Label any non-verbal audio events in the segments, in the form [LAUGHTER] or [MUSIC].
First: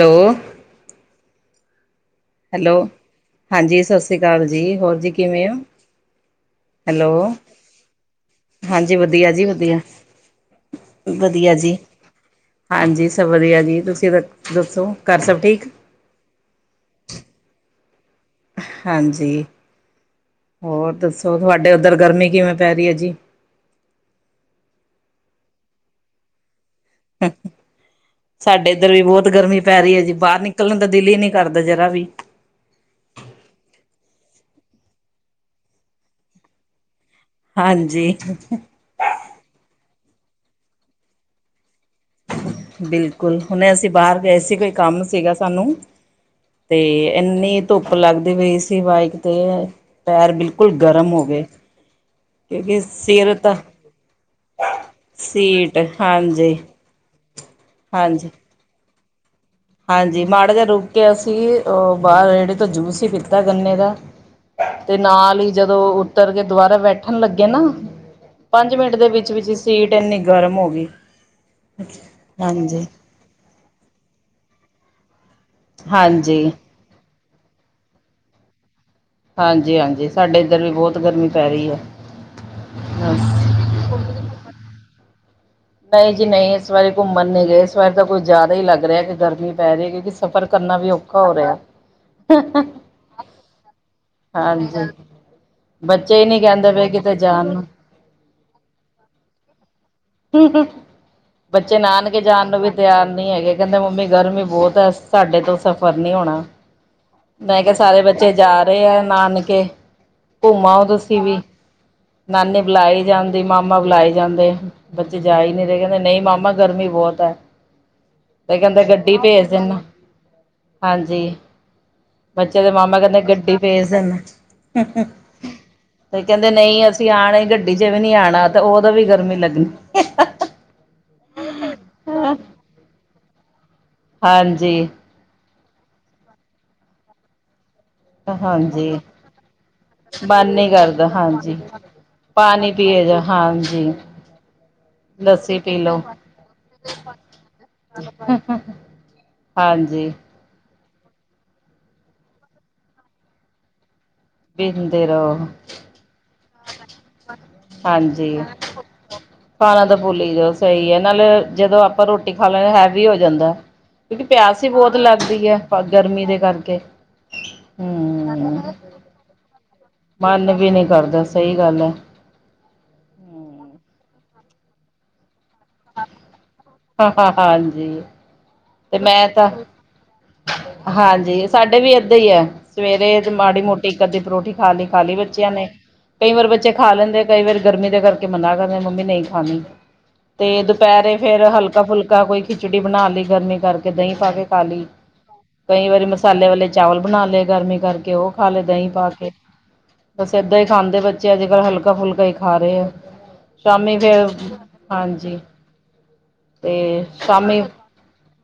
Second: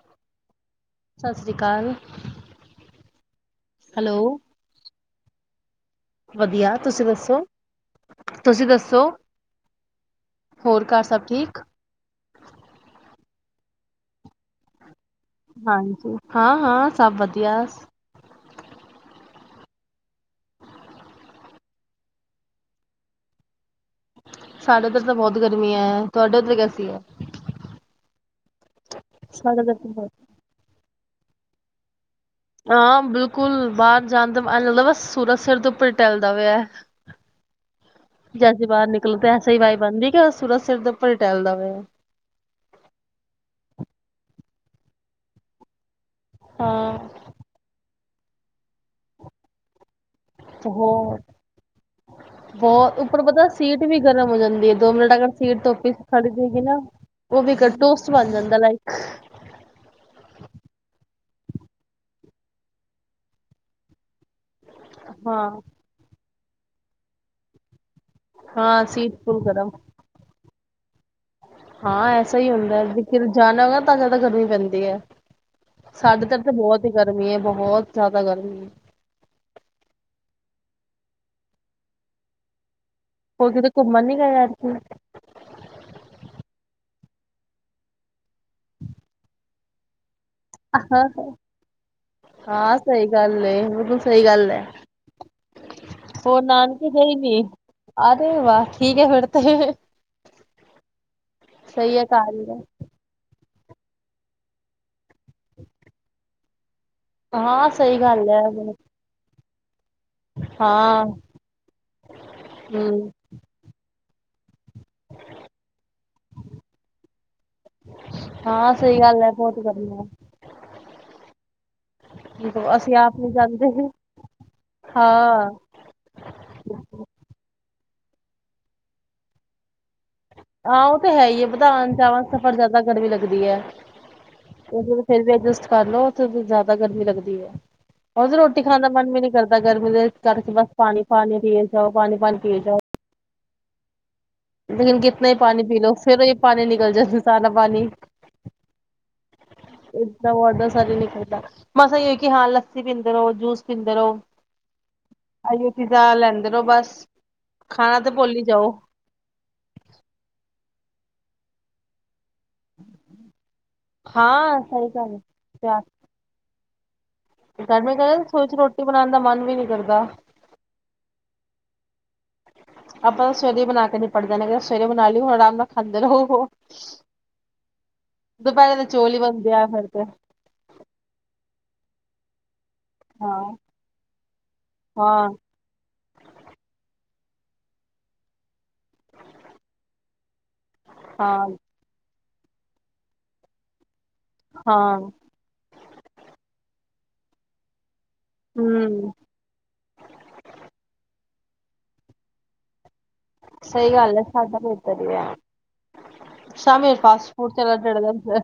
Hello ਸਤਿ ਸ਼੍ਰੀ ਅਕਾਲ ਹੈਲੋ ਹਾਂਜੀ ਸਤਿ ਸ੍ਰੀ ਹੈਲੋ ਅਕਾਲ ਜੀ ਹੋਰ ਜੀ ਕਿਵੇਂ ਹੋ ਵਧੀਆ ਤੁਸੀਂ ਹੈਲੋ ਦੱਸੋ ਤੁਸੀਂ ਹਾਂਜੀ ਦੱਸੋ? ਵਧੀਆ ਜੀ ਵਧੀਆ ਹੋਰ ਘਰ ਸਭ ਵਧੀਆ ਠੀਕ ਜੀ ਹਾਂਜੀ ਸ ਵਧੀਆ ਜੀ ਤੁਸੀਂ ਦ ਦੱਸੋ ਸਭ ਠੀਕ? ਹਾਂਜੀ ਹਾਂ ਹਾਂ ਸਭ ਵਧੀਆ ਹਾਂਜੀ ਹੋਰ ਦੱਸੋ ਤੁਹਾਡੇ ਉੱਧਰ ਗਰਮੀ ਕਿਵੇਂ ਪੈ ਰਹੀ ਹੈ ਜੀ ਸਾਡਾ ਉੱਧਰ ਤਾਂ ਬਹੁਤ ਗਰਮੀ ਹੈ ਤੁਹਾਡੇ ਉੱਧਰ ਕੈਸੀ ਹੈ ਸਾਡੇ ਇੱਧਰ ਬਹੁਤ ਗਰਮੀ ਸਾਡਾ ਤਾਂ ਪੈ ਇੱਥੇ ਰਹੀ ਹੈ ਜੀ ਬਹੁਤ ਬਾਹਰ ਨਿਕਲਣ ਦਾ ਦਿਲ ਹੀ ਨਹੀ ਕਰਦਾ ਜਰਾ ਵੀ ਜਾਂਣਦਾ ਮ ਲੱਗਦਾ ਬ ਸੂਰਤ ਸਿਰ ਦੇ ਉੱਪਰ ਟੈਲਦਾ ਵ ਹੈ ਹਾਂਜੀ ਜੈਸੀੇ ਬਾਹਰ ਨਿਕਲ ਤੇ ਐਸਾ ਹੀ ਵਵਾਜ਼ ਬਣਦੀ ਕਿਆ ਸੁਰ ਸਿਰ ਤੇੱਪਰ ਟੈਲਦਾ ਵਇਆ ਬਿਲਕੁਲ ਹੁਣੇ ਅਸੀਂ ਬਾਹਰ ਗਏ ਸੀ ਕੋਈ ਕੰਮ ਸੀਗਾ ਸਾਨੂੰ ਤੇ ਹਾਂ ਇੰਨੀ ਧੁੱਪ ਲੱਗਦੀ ਵੀਈ ਸੀ ਬਾਈਕ ਤੇ ਹੈ ਹੋਰ ਕਿਉਂਕਿ ਬਹੁ ਉੱਪਰ ਸਿਰ ਪਤਾ ਤਾਂ ਸੀਟ ਵੀ ਗਰਮ ਹੋ ਜਾਂਦੀ ਹੈ ਦੋ ਮਿੰਟ ਅਗ ਸੀਟ ਧੱਪੀ ਖੜ ਜਾਏਗੀ ਨਾ ਉਹ ਵੀ ਇੱਕ ਟੋਸਟ ਹਾਂਜੀ ਬਣ ਜਾਂਦਾ ਲਾਈਕ ਹ ਹਾਂਜੀ, ਮਾੜਾ ਜਿਹਾ ਰੁਕ ਕੇ ਅਸੀਂ, ਉਹ ਬਾਹਰ ਰੇੜੇ ਤੋਂ ਜੂਸ ਹੀ ਪੀਤਾ, ਗੰਨੇ ਦਾ। ਤੇ ਨਾਲ ਹੀ ਹਾਂ ਜਦੋਂ ਉਤਰ ਕੇ ਦੁਬਾਰਾ ਬੈਠਣ ਲੱਗੇ ਨਾ ਪੰਜ ਹਾਂ ਮਿੰਟ ਦੇ ਸੀਟ ਵਿੱਚ ਫੁੱਲ ਵਿੱਚ, ਗਰਮ ਸੀਟ ਇੰਨੀ ਗਰਮ ਹੋ ਗਈ। ਕੁੀ [INAUDIBLE] ਹਾਂ, ਐਸਾ ਹੀ ਹੁੰਦਾ ਏ, ਜਾਣਾ ਹੋਵੇ ਨਾ ਤਾਂ ਜ਼ਿਆਦਾ ਗਰਮੀ ਪੈਂਦੀ। ਵਧਿਆ। ਸਾਡੇ ਤਾਂ ਓਥੇ, ਹਾਂਜੀ ਬਹੁਤ ਹੀ ਗਰਮੀ ਗਰਮੀ ਹੈ, ਬਹੁਤ ਜ਼ਿਆਦਾ ਗਰਮੀ ਹੈ। ਹਾਂਜੀ -ਹਾਂਜੀ, ਸਾਡੇ ਇੱਧਰ ਵੀ ਬਹੁਤ ਗਰਮੀ ਪੈ ਰਹੀ ਆ। ਹੋਰ ਕਿਤੇ ਘੁੰਮਣ ਨੀ ਗਏ? ਅਜ ਨਈਂ ਜੀ ਨਈਂ, ਇਸ ਵਾਰੀ ਘੁੰਮਨ ਨੀ ਗਏ, ਇਸ ਵਾਰੀ ਤਾਂ ਕੁਝ ਜ਼ਿਆਦਾ ਹੀ ਲੱਗ ਰਿਹਾ, ਕਿ ਗਰਮੀ ਪੈ ਰਹੇ ਕਿਉਂਿ ਹਾਂ ਸਹੀ ਗੱਲ ਏ, ਬਿਲਕੁਲ ਸਹੀ ਗੱਲ ਏ, ਹਾਂਜੀ ਬੱਚੇ ਹੀ ਨਹੀਂ ਹੋਰ ਕਹਿੰਦੇ ਪਏ ਨਾਨਕੇ ਗਈ ਕਿਤੇ ਨੀ, ਜਾਣ ਨੂੰ ਆ ਰ ਵਾਹ ਠੀਕ ਹੈ ਫਿਰ ਤੇ ਬੱਚੇ ਸਹੀ ਹੈ ਨਾਨਕੇ ਘਰ ਹੀ ਜਾਣ ਹੈ। ਨੂੰ ਵੀ, ਤਿਆਰ ਨਹੀਂ। ਹੈਗੇ, ਕਹਿੰਦੇ ਮੰਮੀ ਗਰਮੀ ਬਹੁਤ ਹੈ, ਸਾਡੇ ਤੋਂ ਸਫ਼ਰ ਨੀ ਹੋਣਾ। ਮੈਂ ਹਾਂ ਕਿਹਾ, ਸਹੀ ਸਾਰੇ ਗੱਲ ਬੱਚੇ ਹੈ ਜਾ ਰਹੇ ਹੈ ਨਾ ਨ ਛੇ ਘੁੰਮ ਆਓ ਹਾਂ ਤੁਸੀਂ ਵੀ, ਨਾਨੀ ਬੁਲਾਈ ਹੂੰ ਜਾਂਦੀ, ਮਾਮਾ ਬੁਲਾਈ ਜਾਂਦੇ ਬੱਚੇ ਜਾਈ ਨੀ ਰਏ, ਕਹਿੰਦੇ ਨਹੀਂ ਮਾਮਾ ਗਰਮੀ ਬਹੁਤ ਹੈ, ਤੇ ਹਾਂ ਕਹਿੰਦੇ ਸਹੀ ਗੱਡੀ ਗੱਲ ਹੈ ਭੇਜ ਬਹੁਤ ਦਿਨਾਂ, ਗਰਮੀ ਹਾਂਜੀ ਬੱਚੇ ਦੇ ਹੈ ਅਸੀਂ ਮਾਮਾ ਆਪ ਕਹਿੰਦੇ ਨੀ ਗੱਡੀ ਜਾਂਦੇ ਭੇਜ ਦਿਨਾਂ, ਹਾਂ ਤੇ ਕਹਿੰਦੇ ਨਹੀਂ ਅਸੀਂ ਆਣਾ ਗੱਡੀ ਜੇ ਵੀ ਨੀ ਆਉਣਾ ਤਾਂ ਉਹਦੋਂ ਵੀ ਗਰਮੀ ਲੱਗਣੀ ਆਹ ਤੇ ਹੈ ਹੀ ਐ, ਵਧਾਉਣ ਜਾਵਾਂ ਸਫ਼ਰ, ਜ਼ਿਆਦਾ ਗਰਮੀ ਲੱਗਦੀ ਐ। ਹਾਂਜੀ। ਉਹ ਫਿਰ ਵੀ, ਅਡਜਸਟ ਕਰ ਲੋ, ਉੱਥੇ ਤੇ ਜ਼ਿਆਦਾ ਗਰਮੀ ਲੱਗਦੀ ਐ। ਉਹ ਤੇ ਰੋਟੀ ਖਾਣ ਦਾ ਹਾਂਜੀ ਮਨ ਵੀ ਨਹੀਂ ਕਰਦਾ, ਗਰਮੀ ਦੇ ਕਰਕੇ, ਮਨ ਬਸ ਨੀ ਪਾਣੀ ਕਰਦਾ ਪਾਣੀ ਪੀ ਹਾਂਜੀ ਜਾਓ, ਪਾਣੀ ਪਾਣੀ ਪੀ ਜਾਓ। ਜੀ। ਲੇਕਨ ਕਿਤਨਾ ਹੀ ਪਾਨੀ ਪੀ ਲਓ, ਫਿਰ ਵੀ ਪਾਨੀ ਨਿਕਲ ਜਾਂਦਾ, ਸਾਰਾ ਪਾਨੀ ਹਾਂਜੀ ਇਤਨਾ ਬ ਦ ਮ ਨਿਕਲਦਾ ਮਸਾ ਇਹ ਹੋ ਕਿ, ਹਾਂ ਲੱਸੀ ਪੀਂਦੇ ਰਹੋ, ਜੂਸ ਪੀਂਦੇ ਰਹੋ। ਪੀਂਦੇ ਰਹੋ ਆਈਟੀ [INAUDIBLE] ਤਾਂ ਲੈਂਦੇ ਰਹੋ ਬਸ, ਖਾਣਾ ਤਾਂ ਭੁੱਲ ਹੀ ਜਾਓ। ਪਾਣਾ ਤਾਂ ਭੁੱਲ ਜਓ, ਸਹੀ ਹੈ ਨਾਲੇ ਜਦੋਂ ਆਪਾਂ ਰੋਟੀ ਖਾ ਲੈਦੇ ਹੈਵੀ ਹੋ ਜਾਂਦਾ ਕਿਉਂਕਿ, ਹਾਂ ਪਿਆਸ ਹੀ ਸਹੀ ਬਹੁਤ ਗੱਲ ਲੱਗਦੀ ਹੈ ਗਰਮੀ ਦੇ ਕਰਕੇ। ਗਰਮੀ ਕਹਿੰ ਸੋ ਹਮ ਰੋਟੀ ਬਣਾਉਣ ਦਾ ਮਨ ਵੀ ਨੀ ਕਰਦਾ। ਮਨ ਵੀ ਨਹੀਂ ਕਰਦਾ ਸਹੀ ਗੱਲ ਹੈ। ਜਾਦੇ ਨੇ ਸਵੇਰੇ ਬਣਾਲਈ ਹੁਣ ਆਰਾਮ ਨਾਲ ਅੰਦਰ ਹੋ ਹੋ। ਹਾਂ ਹਾਂ ਹਾਂ ਹਾਂਜੀ। ਦੁਪਹਿਰੇ ਦੇ ਤੇ ਚੋਲ ਹੀ ਮੈਂ ਤਾਂ ਬਣਦੇ ਆ ਫਿਰ ਤੇ ਹਾਂਜੀ ਸਾਡੇ ਵੀ ਵੀ ਏਦਾਂ ਹੀ ਆ। ਸਵੇਰੇ ਹਾਂ ਮਾੜੀ ਮੋਟੀ ਕਦੀ ਪਰੋਠੀ ਖਾ ਲਈ ਖਾ ਲਈ ਹਾਂ ਬੱਚਿਆਂ ਨੇ ਕਈ ਵਾਰ ਬੱਚੇ ਖਾ ਲੈਂਦੇ ਕਈ ਵਾਰ ਗਰਮੀ ਦੇ ਕਰਕੇ ਮਨਾ ਕਰ ਦਿੰਦੇ ਮੰਮੀ ਨਹੀਂ ਖਾਣੀ ਤੇ ਦੁਪਹਿਰੇ ਫੇਰ ਹਾਂ ਹਲਕਾ ਫੁਲਕਾ ਕੋਈ ਖਿਚੜੀ ਬਣਾ ਲਈ ਗਰਮੀ ਕਰਕੇ ਕਿ ਦਹੀਂ ਪਾ ਕੇ ਖਾਲੀ ਹਾਂ ਕਈ ਵਾਰੀ ਮਸਾਲੇ ਵਾਲੇ ਚਾਵਲ ਬਣਾ ਲਏ ਗਰਮੀ ਕਰਕੇ ਉਹ ਖਾ ਲਏ ਦਹੀਂ ਪਾ ਹਮ ਕੇ ਬਸ ਏਦਾਂ ਹੀ ਖਾਂਦੇ ਬੱਚੇ ਬੱਚੇ ਅੱਜ ਕੱਲ ਹਲਕਾ ਫੁਲਕਾ ਹੀ ਖਾ ਰਹੇ ਆ। ਸਹੀ ਸ਼ਾਮੀ ਗੱਲ ਹੈ ਫੇਰ ਸਾਡਾ ਬਿਹਤਰ ਹੀ ਹਾਂਜੀ ਹੈ ਤੇ ਸ਼ਾਮ ਫਾਸਟ ਫੂਡ ਸ਼ਾਮੀ ਚਲਦਾ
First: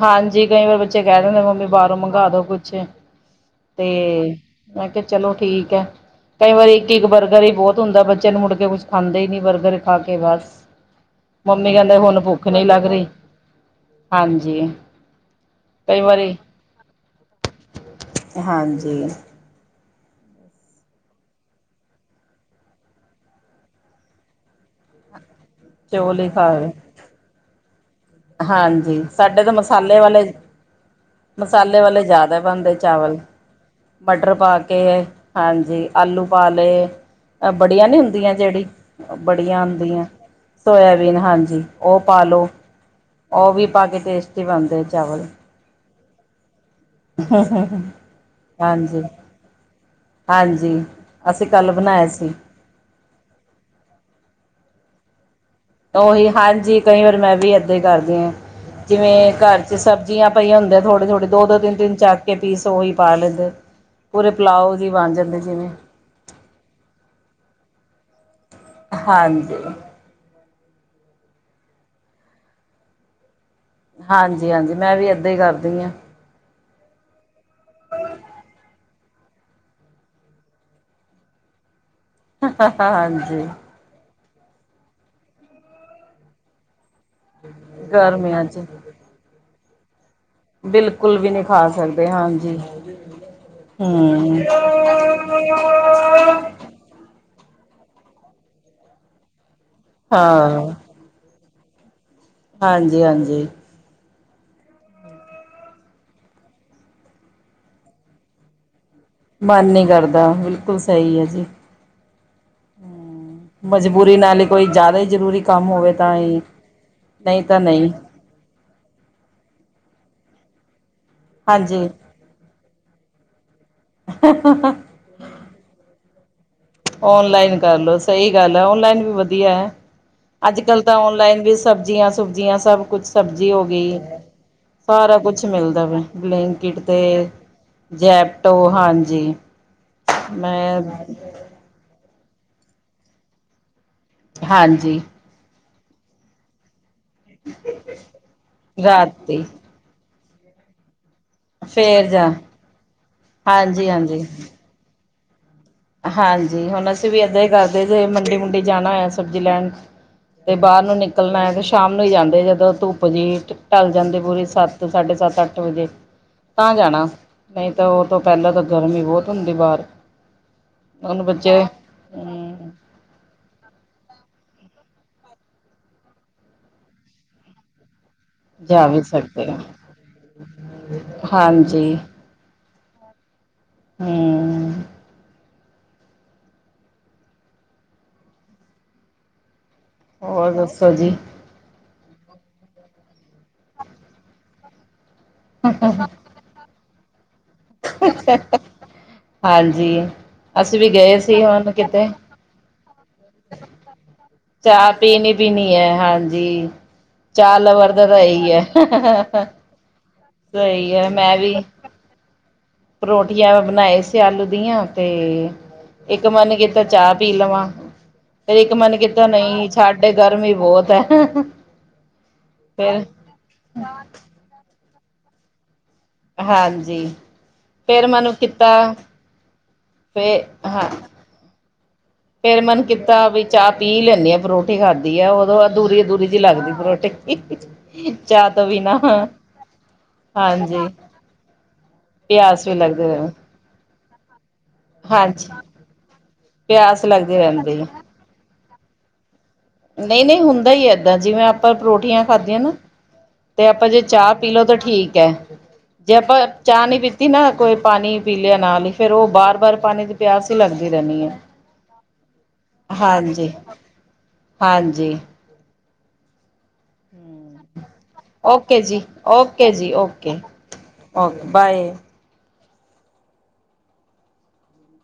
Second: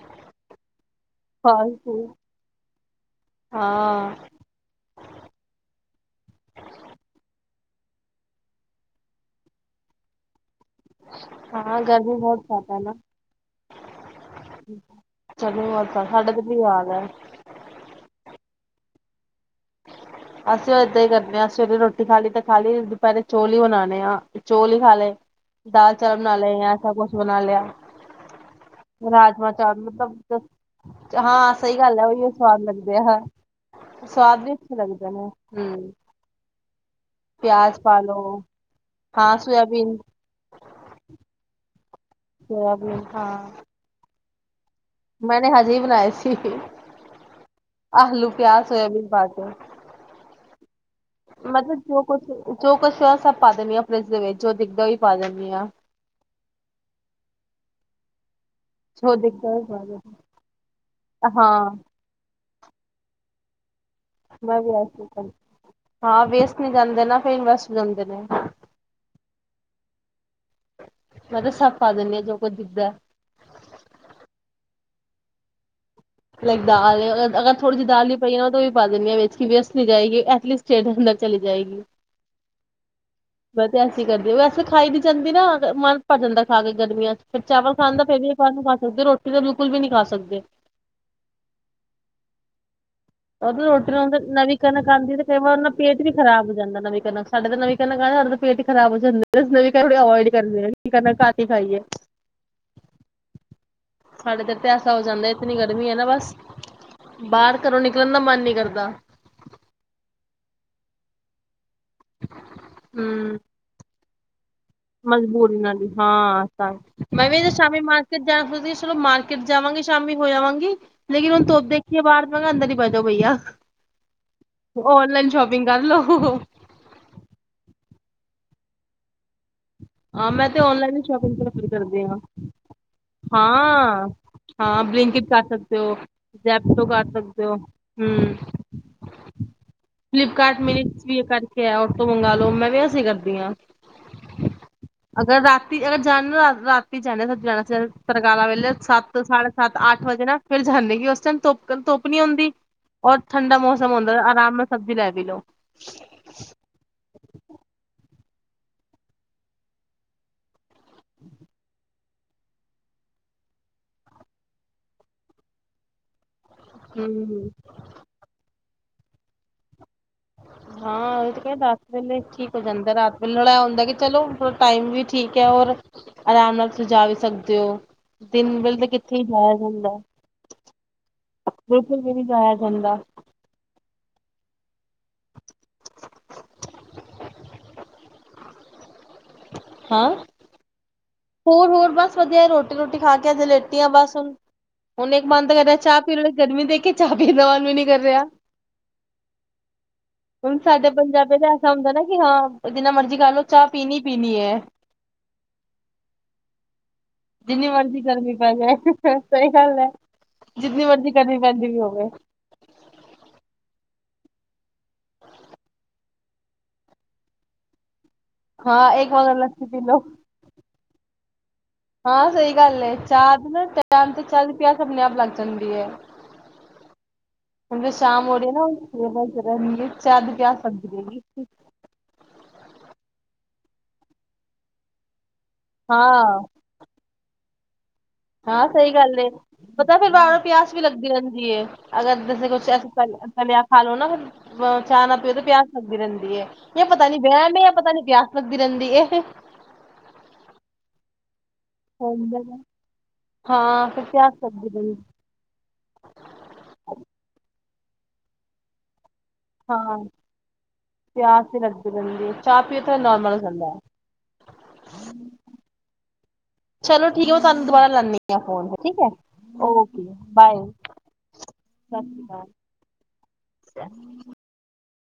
ਹਾਂਜੀ ਕਈ ਵਾਰ ਬੱਚੇ ਕਹਿ ਦਿੰਦੇ ਮੰਮੀ ਬਾਹਰੋਂ ਮੰਗਵਾ ਦੋ ਕੁਛ ਤੇ ਹਾਂ ਮੈਂ ਕਿਹਾ ਚਲੋ ਠੀਕ ਹੈ ਕਈ ਵਾਰੀ ਇੱਕ ਇੱਕ ਬਰਗਰ ਹੀ ਬਹੁਤ ਹੁੰਦਾ ਬੱਚੇ ਨੂੰ ਮੁੜ ਕੇ ਕੁਛ ਖਾਂਦਾ ਹੀ ਨੀ ਬਰਗਰ ਖਾ ਕੇ ਬਸ ਮੰਮੀ ਹਾਂ ਕਹਿੰਦੇ ਗਰਮੀ ਹੁਣ ਬਹੁਤ ਭੁੱਖ ਨਹੀਂ ਜ਼ਿਆਦਾ ਹੈ ਲੱਗ ਨਾ ਰਹੀ, ਹਾਂਜੀ। ਗਰਮੀ ਬਹੁਤ ਕਈ ਸਾਡੇ ਵਾਰੀ ਤੇ ਭਈ ਯਾਦ ਹੈ। ਜੀ ਅਸੀਂ ਇੱਦਾਂ ਹੀ ਕਰਦੇ ਹਾਂ ਸਵੇਰੇ ਰੋਟੀ ਖਾ ਲਈ ਤੇ ਖਾ ਲਈ, ਦੁਪਹਿਰੇ ਚੌਲ ਹੀ ਬਣਾਉਣੇ ਆਂ। ਚੌਲ ਹੀ ਖਾ ਲਏ। ਦਾਲ ਚਾਵਲ ਚੋਲ ਹੀ ਬਣਾ ਖਾ ਲਏ, ਰਹੇ ਐਸਾ ਕੁਛ ਬਣਾ ਲਿਆ। ਹਾਂਜੀ ਸਾਡੇ ਰਾਜਮਾਂ ਤਾਂ ਚਾਵਲ ਮਸਾਲੇ ਵਾਲੇ ਮਤਲਬ ਹਾਂ ਸਹੀ ਮਸਾਲੇ ਗੱਲ ਵਾਲੇ ਹੈ ਉਹੀ ਜ਼ਿਆਦਾ ਸਵਾਦ ਬਣਦੇ ਲੱਗਦੇ ਚਾਵਲ। ਆ ਮਟਰ ਸਵਾਦ ਵੀ ਪਾ ਅੱਛੇ ਕੇ ਲੱਗਦੇ ਨੇ ਹਾਂਜੀ ਹਮ ਆਲੂ ਪਾ ਲਏ ਪਿਆਜ ਬੜੀਆਂ ਪਾ ਨਹੀਂ ਹੁੰਦੀਆਂ ਲੋ ਜਿਹੜੀ ਹਾਂ ਬੜੀਆਂ ਸੋਇਆਬੀਨ ਹੁੰਦੀਆਂ ਸੋਆਬੀਨ ਹਾਂਜੀ। ਓ ਪਾਲੋ ਸੋਇਆਬੀਨ ਉਹ ਹਾਂ ਵੀ ਪਾ ਕੇ ਟੇਸਟੀ ਬਣਦੇ‌ ਮੈਂਨੇ ਹਜੇ ਈ ਬਣਾਏ ਸੀ। ਠੀਕ ਏ ਸੋਇਆਬੀਨ ਪਾ ਕੇ ਹਾਂਜੀ-ਹਾਂਜੀ ਅਸੀਂ ਕੱਲ ਮਤਲਬ ਜੋ ਬਣਾਏ ਕੁਛ ਸੀ। ਜੋ ਕੁਛ ਹੋਇਆ ਸਭ ਪਾ ਦਿੰਦੀ ਹਾਂ ਫ੍ਰਿਜ ਦੇ ਵਿੱਚ ਜੋ ਦਿਖਦਾ ਓਹੀ ਪਾ ਦਿੰਨੀ ਆ, ਉਹੀ ਹਾਂਜੀ ਕਈ ਵਾਰ ਮੈਂ ਵੀ ਇੱਦਾਂ ਈ ਕਰਦੀ ਆ, ਜੋ ਜਿਵੇਂ ਦਿਖਦਾ ਘਰ ਉਹੀ ਚ ਪਾ ਦਿੰਦੀ ਸਬਜ਼ੀਆਂ ਪਈਆਂ ਹੁੰਦੇ ਥੋੜੇ-ਥੋੜੇ ਹਾਂ ਦੋ-ਦੋ ਹਾਂ ਤਿੰਨ-ਤਿੰਨ, ਚਾਰ ਕੇ ਪੀਸ ਓਹੀ ਪਾ ਲੈਂਦੇ। ਪੂਰੇ ਮੈਂ ਵੀ ਪੁਲਾਓ ਜੀ ਬਣ [UNINTELLIGIBLE] ਜਾਂਦੇ ਜਿਵੇਂ ਹਾਂ ਵੇਸਟ ਨਹੀਂ ਜਾਂਦੇ ਨਾ ਫਿਰ ਵੈਸ ਹੋ ਜਾਂਦੇ। [UNINTELLIGIBLE] ਹਾਂਜੀ, ਮੈਂ ਤਾਂ ਸੱਭ ਪਾ ਦੇਂਨੀ ਹਾਂ ਜੋ ਕੁੱਝ ਦਿਖਦਾ। ਹਾਂਜੀ-ਹਾਂਜੀ, ਮੈਂ ਵੀ ਇੱਦਾਂ ਹੀ ਕਰਦੀ ਆ। ਲਾਈਕ ਦਾਲ ਏ ਅਗਰ-ਅਗਰ, ਥੋੜੀ ਜੇਹੀ ਦਾਲ ਵੀ ਪਈ ਏ, ਉਹਦਾ ਵੀ ਪਾ ਦੇਂਨੀ ਹਾਂ ਵਿੱਚ ਕਿ ਵੇਸਟ ਨਹੀਂ ਜਾਏਗੀ, ਐਟਲੀਸਟ ਢਿਡ ਅੰਦਰ ਚਲੀ ਜਾਏਗੀ। ਹਾ-ਹਾ, ਹਾਂਜੀ। ਵੈਸੇ ਐਸੀ ਕਰਦੀ, ਵੈਸੇ ਖਾਈ ਨੀ ਜਾਂਦੀ ਨਾ, ਤੇ ਮਨ ਭਰ ਜਾਂਦਾ ਖਾ ਕੇ। ਗਰਮੀਆਂ ਚ ਫ਼ਿਰ ਚਾਲ ਖਾਣ ਦਾ ਫਿਰ ਵੀ ਇਕ ਗਰਮੀਆਂ ਵਾਰ ਨੂੰ 'ਚ ਖਾ ਸਕਦੇ, ਰੋਟੀ ਤੇ ਵੀ ਕੁੱਝ ਵੀ ਨਹੀਂ ਖਾ ਸਕਦੇ। ਬਿਲਕੁਲ ਵੀ ਨਹੀਂ ਖਾ ਸਕਦੇ, ਹਾਂਜੀ। ਉਹ ਰੋਟੀ ਨਾਲ ਫੇਰ ਹਮ ਨਵੀਂ ਕਣਕ ਆਉਦੀ ਏ ਤੇ ਕਈ ਵਾਰ ਓਦੇ ਨਾਲ ਪੇਟ ਵੀ ਖ਼ਰਾਬ ਹੋ ਜਾਂਦਾ ਨਵੀਂ ਕਣਕ ਸਾਡੇ ਤਾਂ ਨਵੀਂ ਕਣਕ ਆਏ, ਸਾਡੇ ਤੇ ਪੇਟ ਹੀ ਖਰਾਬ ਹੋ ਜਾਂਦੇ ਨਵੀਂ ਕਹਿੰਦੇ ਅਵੋਇਡ ਹੀ ਕਰ ਲੀਏ, ਕਿ ਕਰਨਾ ਸਾ ਕੀ ਖਾਈਏ? ਹਾਂਜੀ-ਹਾਂਜੀ, ਸਾਡੇ ਇੱਰ ਤੇ ਐਸਾ ਹੋ ਜਾਂਦਾ ਇਤਨੀ ਗਰਮੀ ਹੈ ਨਾ ਬਸ ਬਾਹਰ ਘਰੋਂ ਨ ਨਿਕਲਨ ਦਾ ਮਨ ਨੀ ਕਰਦਾ। ਮਨ ਨਹੀਂ ਕਰਦਾ ਬਿਲਕੁਲ ਸਹੀ ਹੈ ਜੀ, ਹੂੰ, ਪੂਰੀ ਨਾਲ ਕੋਈ ਜ਼ਿਆਦਾ ਹੀ ਜ਼ਰੂਰੀ ਕੰਮ ਮਜਬੂੂਰਨਾਂ ਦੀ ਹੋਵੇ ਤਾਂ ਹੀ ਹਾਂ ਤਾਂ ਮੈਂ ਵੀ ਨਹੀਂ ਇਹ ਤਾਂ ਸ਼ਾਮੀ ਨਹੀਂ ਮਾਰਕੀਟ ਜਾਣਾ ਖਦੀ ਚਲੋ ਮਾਰਕੀਟ ਜਾਵਾਂਗੇ ਸ਼ਾਮੀ ਹੋ ਆਵਾਂਗੀ। ਲੇਕਿਨ ਹੁਣ ਧੁੱਪ ਹਾਂਜੀ। ਦੇਖੀਏ ਬਾਹਰ ਕਹਾ ਗੇ ਅੰਦਰ ਹੀ ਬਹਿਜੋ ਬਈਆ ਔਨਲਾਈਨ ਸ਼ੋਪਿੰਗ ਕਰ ਲੋੋ। [UNINTELLIGIBLE] ਔਨਲਾਈਨ ਕਰਲੋ ਸਹੀ ਗੱਲ ਹੈ ਔਨਲਾਈਨ ਵੀ ਵਧੀਆ ਐ। ਹਾਂ ਮੈਂ ਅੱਜ ਤੇ ਕੱਲ ਤਾਂ ਹੀ ਸ਼ੋਪਿੰਗ ਔਨਲਾਈਨ ਵੀ ਪ੍ਰੈਫਰ ਕਰਦੀ ਸਬਜ਼ੀਆਂ ਹਾਂ ਸੁਬਜ਼ੀਆਂ ਸਭ ਕੁਛ ਸਬਜ਼ੀ ਹੋ ਗਈ ਹਾਂ ਹਾਂ ਸਾਰਾ ਬਲਿੰਕਿਟ ਕਰ ਕੁਛ ਸਕਦੇ ਮਿਲਦਾ ਹੋ ਵਾ ਬਲੈਂਕਿਟ ਜੈਪਟੋ ਤੇ ਕਰ ਸਕਦੇ ਹੋ ਹਮ ਜੈਪਟੋ ਹਾਂਜੀ ਫਲਿਪਕਾਰਟ ਮੈਂ, ਮਿੰਟਸ ਵੀ ਕਰਕੇ ਹੈ ਔਰ ਤੋਂ ਮੰਗਾਲ ਲੋ ਮੈਂ ਵੀ ਐਸੀਂ ਕਰਦੀ ਹਾਂ। ਹਾਂਜੀ। ਅਗਰ ਰਾਤ ਅਰ ਜਾਣ ਰਾ [UNINTELLIGIBLE] ਜਾਂਦੇ ਸ ਜਾਣਾ ਤਰਕਾਰਾਂ ਵੇਲੇ, ਸੱਤ- ਰਾਤੀ ਸਾਢੇ ਸੱਤ- ਅੱਠ ਵਜੇ ਨਾ ਫੇਰ ਜਾਂਦੇ ਕਿ ਹੋ ਧੁੱਪ- ਫੇਰ ਧੁੱਪ ਨੀ ਜਾ ਹੁੰਦੀ। ਔਰ ਠੰਡਾ ਹਾਂਜੀ ਮੌਸਮ ਹੁੰਦਾ। ਹਾਂਜੀ ਆਰਾਮ ਨਾਲ ਸਬਜ਼ੀ ਲੈ ਵੀਲੋ ਹਾਂਜੀ। ਹੁਣ ਅਸੀਂ ਵੀ ਏਦਾਂ ਹੀ ਕਰਦੇ ਜ ਮੰਡੀ ਮੰਡੀ ਜਾਣਾ ਹੈ ਸਬਜ਼ੀ ਲੈਣ, ਤੇ ਬਾਹਰ ਨੂੰ ਨਿਕਲਣਾ ਹੈ। ਤੇ ਸ਼ਾਮ ਨੂੰ ਹੀ ਜਾਂਦੇ ਜਦੋਂ ਧੁੱਪ ਜੀਹੀ ਢਲ ਜਾਂਦੇ ਪੂਰੀ ਸੱਤ- ਸਾਢੇ ਸੱਤ -ਅੱਠ ਵਜੇ ਤਾਂ ਜਾਣਾ। ਹਮ ਨਹੀਂ ਤਾਂ ਉਹ ਤੋਂ ਪਹਿਲਾਂ ਤਾਂ ਗਰਮੀ ਬਹੁਤ ਹੁੰਦੀ ਬਾਹਾਰੇ ਹਾਂ। ਉਹਦੇ ਤੇ ਦਸ ਦਿੰਦੇ ਰਾਤ ਵੇਲੇ ਠੀਕ ਹੋ ਜਾਂਦਾ। ਰਾਤ ਵੇਲੇ ਲੜਾਇਆ ਹੁੰਦਾ। ਕਿ ਚਲੋ, ਟਾਈਮ ਵੀ ਠੀਕ ਹੈ ਔਰ, ਆਰਾਮ ਨਾਲ ਤੁਸੀਂ ਜਾ ਵੀ ਸਕਦੇ ਹੋ। ਦਿਨ ਵੇਲ ਜਾ ਤਾਂ ਵੀ ਕਿੱਥੇ ਹੀ ਸਕਦੇ ਜਾਇਆ ਆ ਜਾਂਦਾ। ਹਾਂਜੀ ਬਿਲਕੁਲ ਵੀ ਨਹੀਂ ਜਾਇ ਹੰਦਾ। ਹਮ ਹਾਂ। ਹੋਰ ਦੱਸੋ ਜੀ, ਹੋਰ- ਹੋਰ ਬਸ ਵਾਧਿਆ। ਰੋਟੀ -ਰੋਟੀ ਖਾ ਕੇ ਅਜ ਲੇਟੀ ਆ ਬਸ ਹੁਣ ਹੁਨ ਇੱਕ ਬੰਦ ਕਰ ਚਾਹ ਪੀ ਲੋ ਗਰਮੀ ਦੇਖ ਕੇ ਚਾਹ ਪੀਂਦਾ। ਵੀ ਨੀ ਕਰ ਰਿਹਾ। ਹਾਂਜੀ ਹੁਣ ਅਸੀਂ ਸਾਡੇ ਵੀ ਗਏ ਪੰਜਾਬੀ ਸੀ ਦਾ ਐਸਾ ਹੁਣ ਹੁੰਦਾ ਨਾ। ਕਿਤੇ ਕਿ ਹਾਂ, ਜਿੰਨਾ ਮਰਜੀੀ ਕਰ ਲਓ। ਚਾਹ ਪੀਣੀ ਪੀਣੀ ਹੈ। ਜੇ ਜਿੰਨੀ ਮਰਜ਼ੀ ਕਰਨੀ ਪੈ ਜਾਏ। ਸਹੀ ਗੱਲ ਹੈ। ਜਿਤਨੀ ਸਹੀ ਮਰਜ਼ੀ ਗਰਮੀ ਪੈਂਦੀ ਵੀ ਹੋਵੇ। ਪਰੋਠੀਆਂ ਬਣਾਏ ਸੀ ਆਲੂ ਦੀਆਂ। ਤੇ ਇੱਕ ਮੰਨ ਕੀਤਾ ਚਾਹ ਪੀ ਲਵਾਂ। ਫੇਰ ਇੱਕ ਹਾਂ ਮਨ ਕਿ ਕੀਤਾ ਮਗਰ ਲੱਸੀ ਨਹੀਂ, ਪੀ ਲਓ। ਸਾਡੇ ਗਰਮ ਹੀ ਬਹੁਤ ਹੈ। ਹਮ ਹਾਂ। ਸਹੀ ਗੱਲ ਹੈ। ਚਾਹ ਨਾ ਟੈਮ ਤੇ ਚ ਪਿਆ। ਆਪਣੇ -ਆਪ ਲੱਗ ਜਾਂਦੀ ਹੈ। ਹਾਂਜੀ ਹਤ ਫੇਰ ਸ਼ਾਮ ਮੈਨੂੰ ਹੋ ਰਹੀ [UNINTELLIGIBLE] ਨਾ ਕੀਤਾ ਰ ਫੇ ਸ਼ਦ ਕਿਆ ਸਬਦੀ ਹਾਂ ਦੇਗੀ ਫੇਰ ਮਨ ਕੀਤਾ ਬ ਚਾਹ ਪੀ ਲੈਂਣੀਆ। ਪਰੋਠੀ ਖਾਧੀ ਆ। ਅਧੂਰੀ- ਅਧੂਰੀ ਜਿਹੀ ਹਾਂ ਲੱਗਦੀ ਪਰੋਠੀ ਹਾਂ। ਸਹੀ ਗੱਲ ਪਤਾ ਫਿਰ ਬਾਹੋਂ ਪਿਆਸ ਵੀ ਹਾਂਜੀ ਲੱਗਦੀ ਰਹਿੰਦੀ। ਅਗਰ ਦ ਪਿਆਸ ਕੁਛ ਵੀ ਲੱਗਦੇ ਰਹਿੰਦੀ, ਖਾ ਲਓ ਨਾ ਚਾਹ ਨਾ ਪਿਓ ਤੇ ਹਾਂਜੀ ਪਿਆਸ ਲੱਗਦੀ ਰਹਿੰਦੀ ਹੈ ਇਹ ਪਿਆਸ ਪਤਾ ਨੀ ਲੱਗਦੀ ਵੈ ਮ ਇਹ ਰਹਿੰਦੀ ਪਤਾ ਨੀ ਪਿਆਸ ਲੱਗਦੀ ਰਹਿੰਦੀ ਇਹ ਨਹੀਂ ਨਹੀਂ ਹੁੰਦਾ ਹੀ ਏਦਾਂ ਜਿਵੇਂ ਆਪਾਂ ਪਰੋਠੀਆਂ ਖਾਧੀਆਂ ਨਾ ਤੇ ਹਾਂ ਆਪਾਂ ਜੇ ਫਿਰ ਪਿਆਸ ਚਾਹ ਪੀਲਓ ਲੱਗਦੀ ਤਾਂ ਰਹਿੰਦੀ ਠੀਕ ਹੈ ਜੇ ਆਪਾਂ ਚਾਹ ਨੀ ਪੀਤੀ ਨਾ ਕੋਈ ਪਾਣੀ ਪੀਲੇਆ ਨਾਲ ਹੀ ਪਾਣੀ ਫਿਰ ਉਹ ਬਾਰ ਬਾਰ ਹਾਂ। ਪਾਣੀ ਦੀ ਪਿਆਸ ਹੀ ਲੱਗਦੀ ਰਹਿੰਦੀ ਹੈ ਹਾਂਜੀ ਹਾਂਜੀ ਹਾਂਜੀ ਚਲੋ ਠੀਕ ਹੈ ਉਹ ਤੁਹਾਨੂੰ ਦੁਬਾਰਾ ਲ ਆ ਫੋਨ ਓਕੇ ਠੀਕ ਜੀ ਜੀ ਓਕੇ ਬਾਏ ਓਕੇ ਬਾਏ ਸ੍ਰੀ ਅਕਾਲ [INAUDIBLE]